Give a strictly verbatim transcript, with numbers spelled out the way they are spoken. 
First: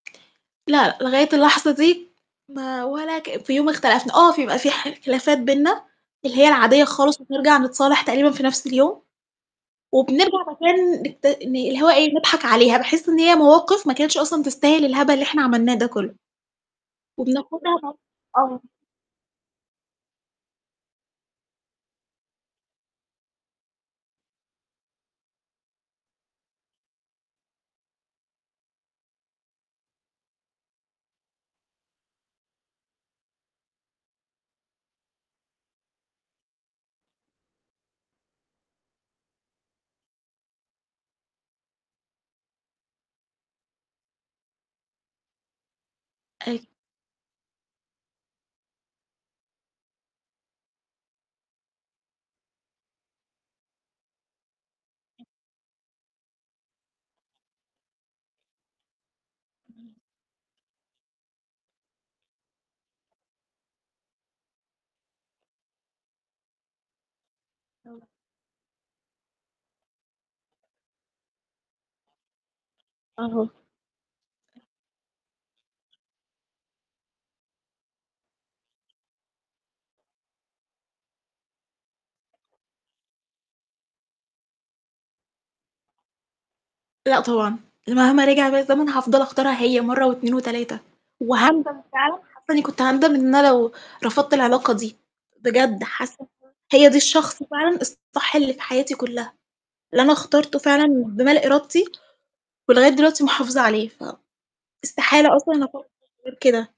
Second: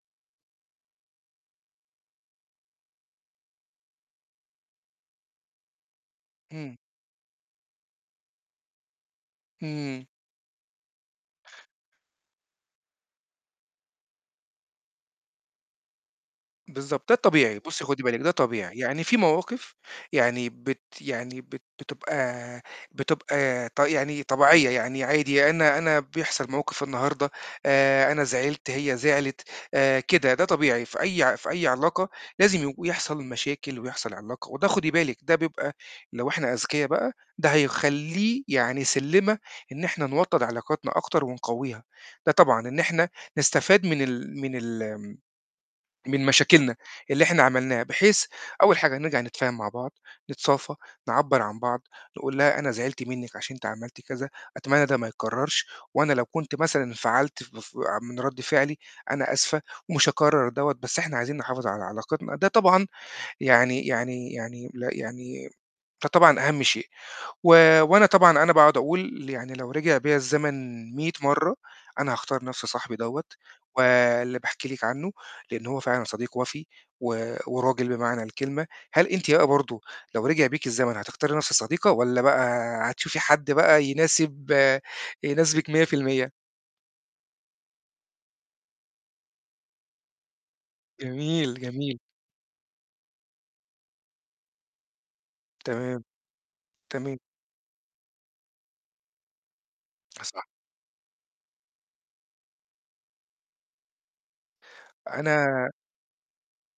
لأ، لغاية اللحظة دي ما ولا كإن في يوم اختلفنا، آه، في بيبقى في ح خلافات بيننا اللي هي إمم. العادية الخالص وبنرجع نتصالح تقريبًا في نَفْس اليوم اهم. وبنرجع بعد كده ن نت ن اللي هو إيه، نضحك عليها، باحس إن هي مواقِف ما كانتش أصلًا تستاهل الهبل اللي إحنا عملناه ده كلّه بالضبط ده الطبيعي، وبناخدها بُصّي فض خدي بالِك ده آه. طبيعي، يعني في مواقِف يعني بت يعني بت بتبقى بتبقى ط يعني طبيعية، يعني عادي أنا أنا بيحصل موقِف النهارده آآ، أنا زعلت، هي زعلت آآ، كده، ده طبيعي في أي ع في أي علاقة لازم يج ويحصل المشاكل ويحصل علاقة وده خُدي بالِك ده بيبقى لو إحنا أذكيا بقى ده هيخلّيه يعني سلّمة إن إحنا نوطّد علاقتنا أكتر ونقوّيها، ده طبعًا إن إحنا نستفاد من ال من الم من أي مشاكلنا اللي إحنا عملناها بحيث أول حاجة نرجع نتفاهم مع بعض، نتصافى، نعبّر عن بعض، تقول لها أنا زعلت منِّك عشان أنتِ عملتِ كذا، أتمنى ده ما يتكرّرش وأنا لو كنت مثلًا انفعلت ف ف آآ من رَد فعلي أنا آسفة ومش هاكرّر دَوّة، بس إحنا عايزين نحافظ على علاقتنا، ده طبعًا يعني يعني يعني ل يعني فطبعًا أهَم شيء و تما وأنا طبعًا أنا باقعُد أقول ل يعني لو رجع بيّا الزمن مِيّة مَرّة أنا هاختار نَفْس صاحبي دَوّة أها. واللي باحكي لِك عنّه، لإن هو فعلًا صديق وَفي و وراجل بمعنى الكلمة، هل أنتِ بقى برضه لو رجع بيكِ الزمن هتختاري نَفْس الصديقة والّا بقى هتشوفي حد بقى يناسب يناسبك مِيّة في المِيّة؟ لأ طبعًا، ال مهما رجع بيّا الزمن هافضل أختارها هي مَرّة واتنين وتلاتة جميل، وهاندم جميل. فعلًا حاسّة إنّي كنت هاندم إن أنا لو رفضت العلاقة دي، بجد تمام. حاسّة إن ده هي دي تمام. الشخص فعلًا الصح اللي في حياتي كلّها، اللي أنا آه، صح. اخترته فعلًا بمال إرادتي ولغاية دلوقتي محافظة عليها فاستحالة أصلًا أنا أفكّرغير كده.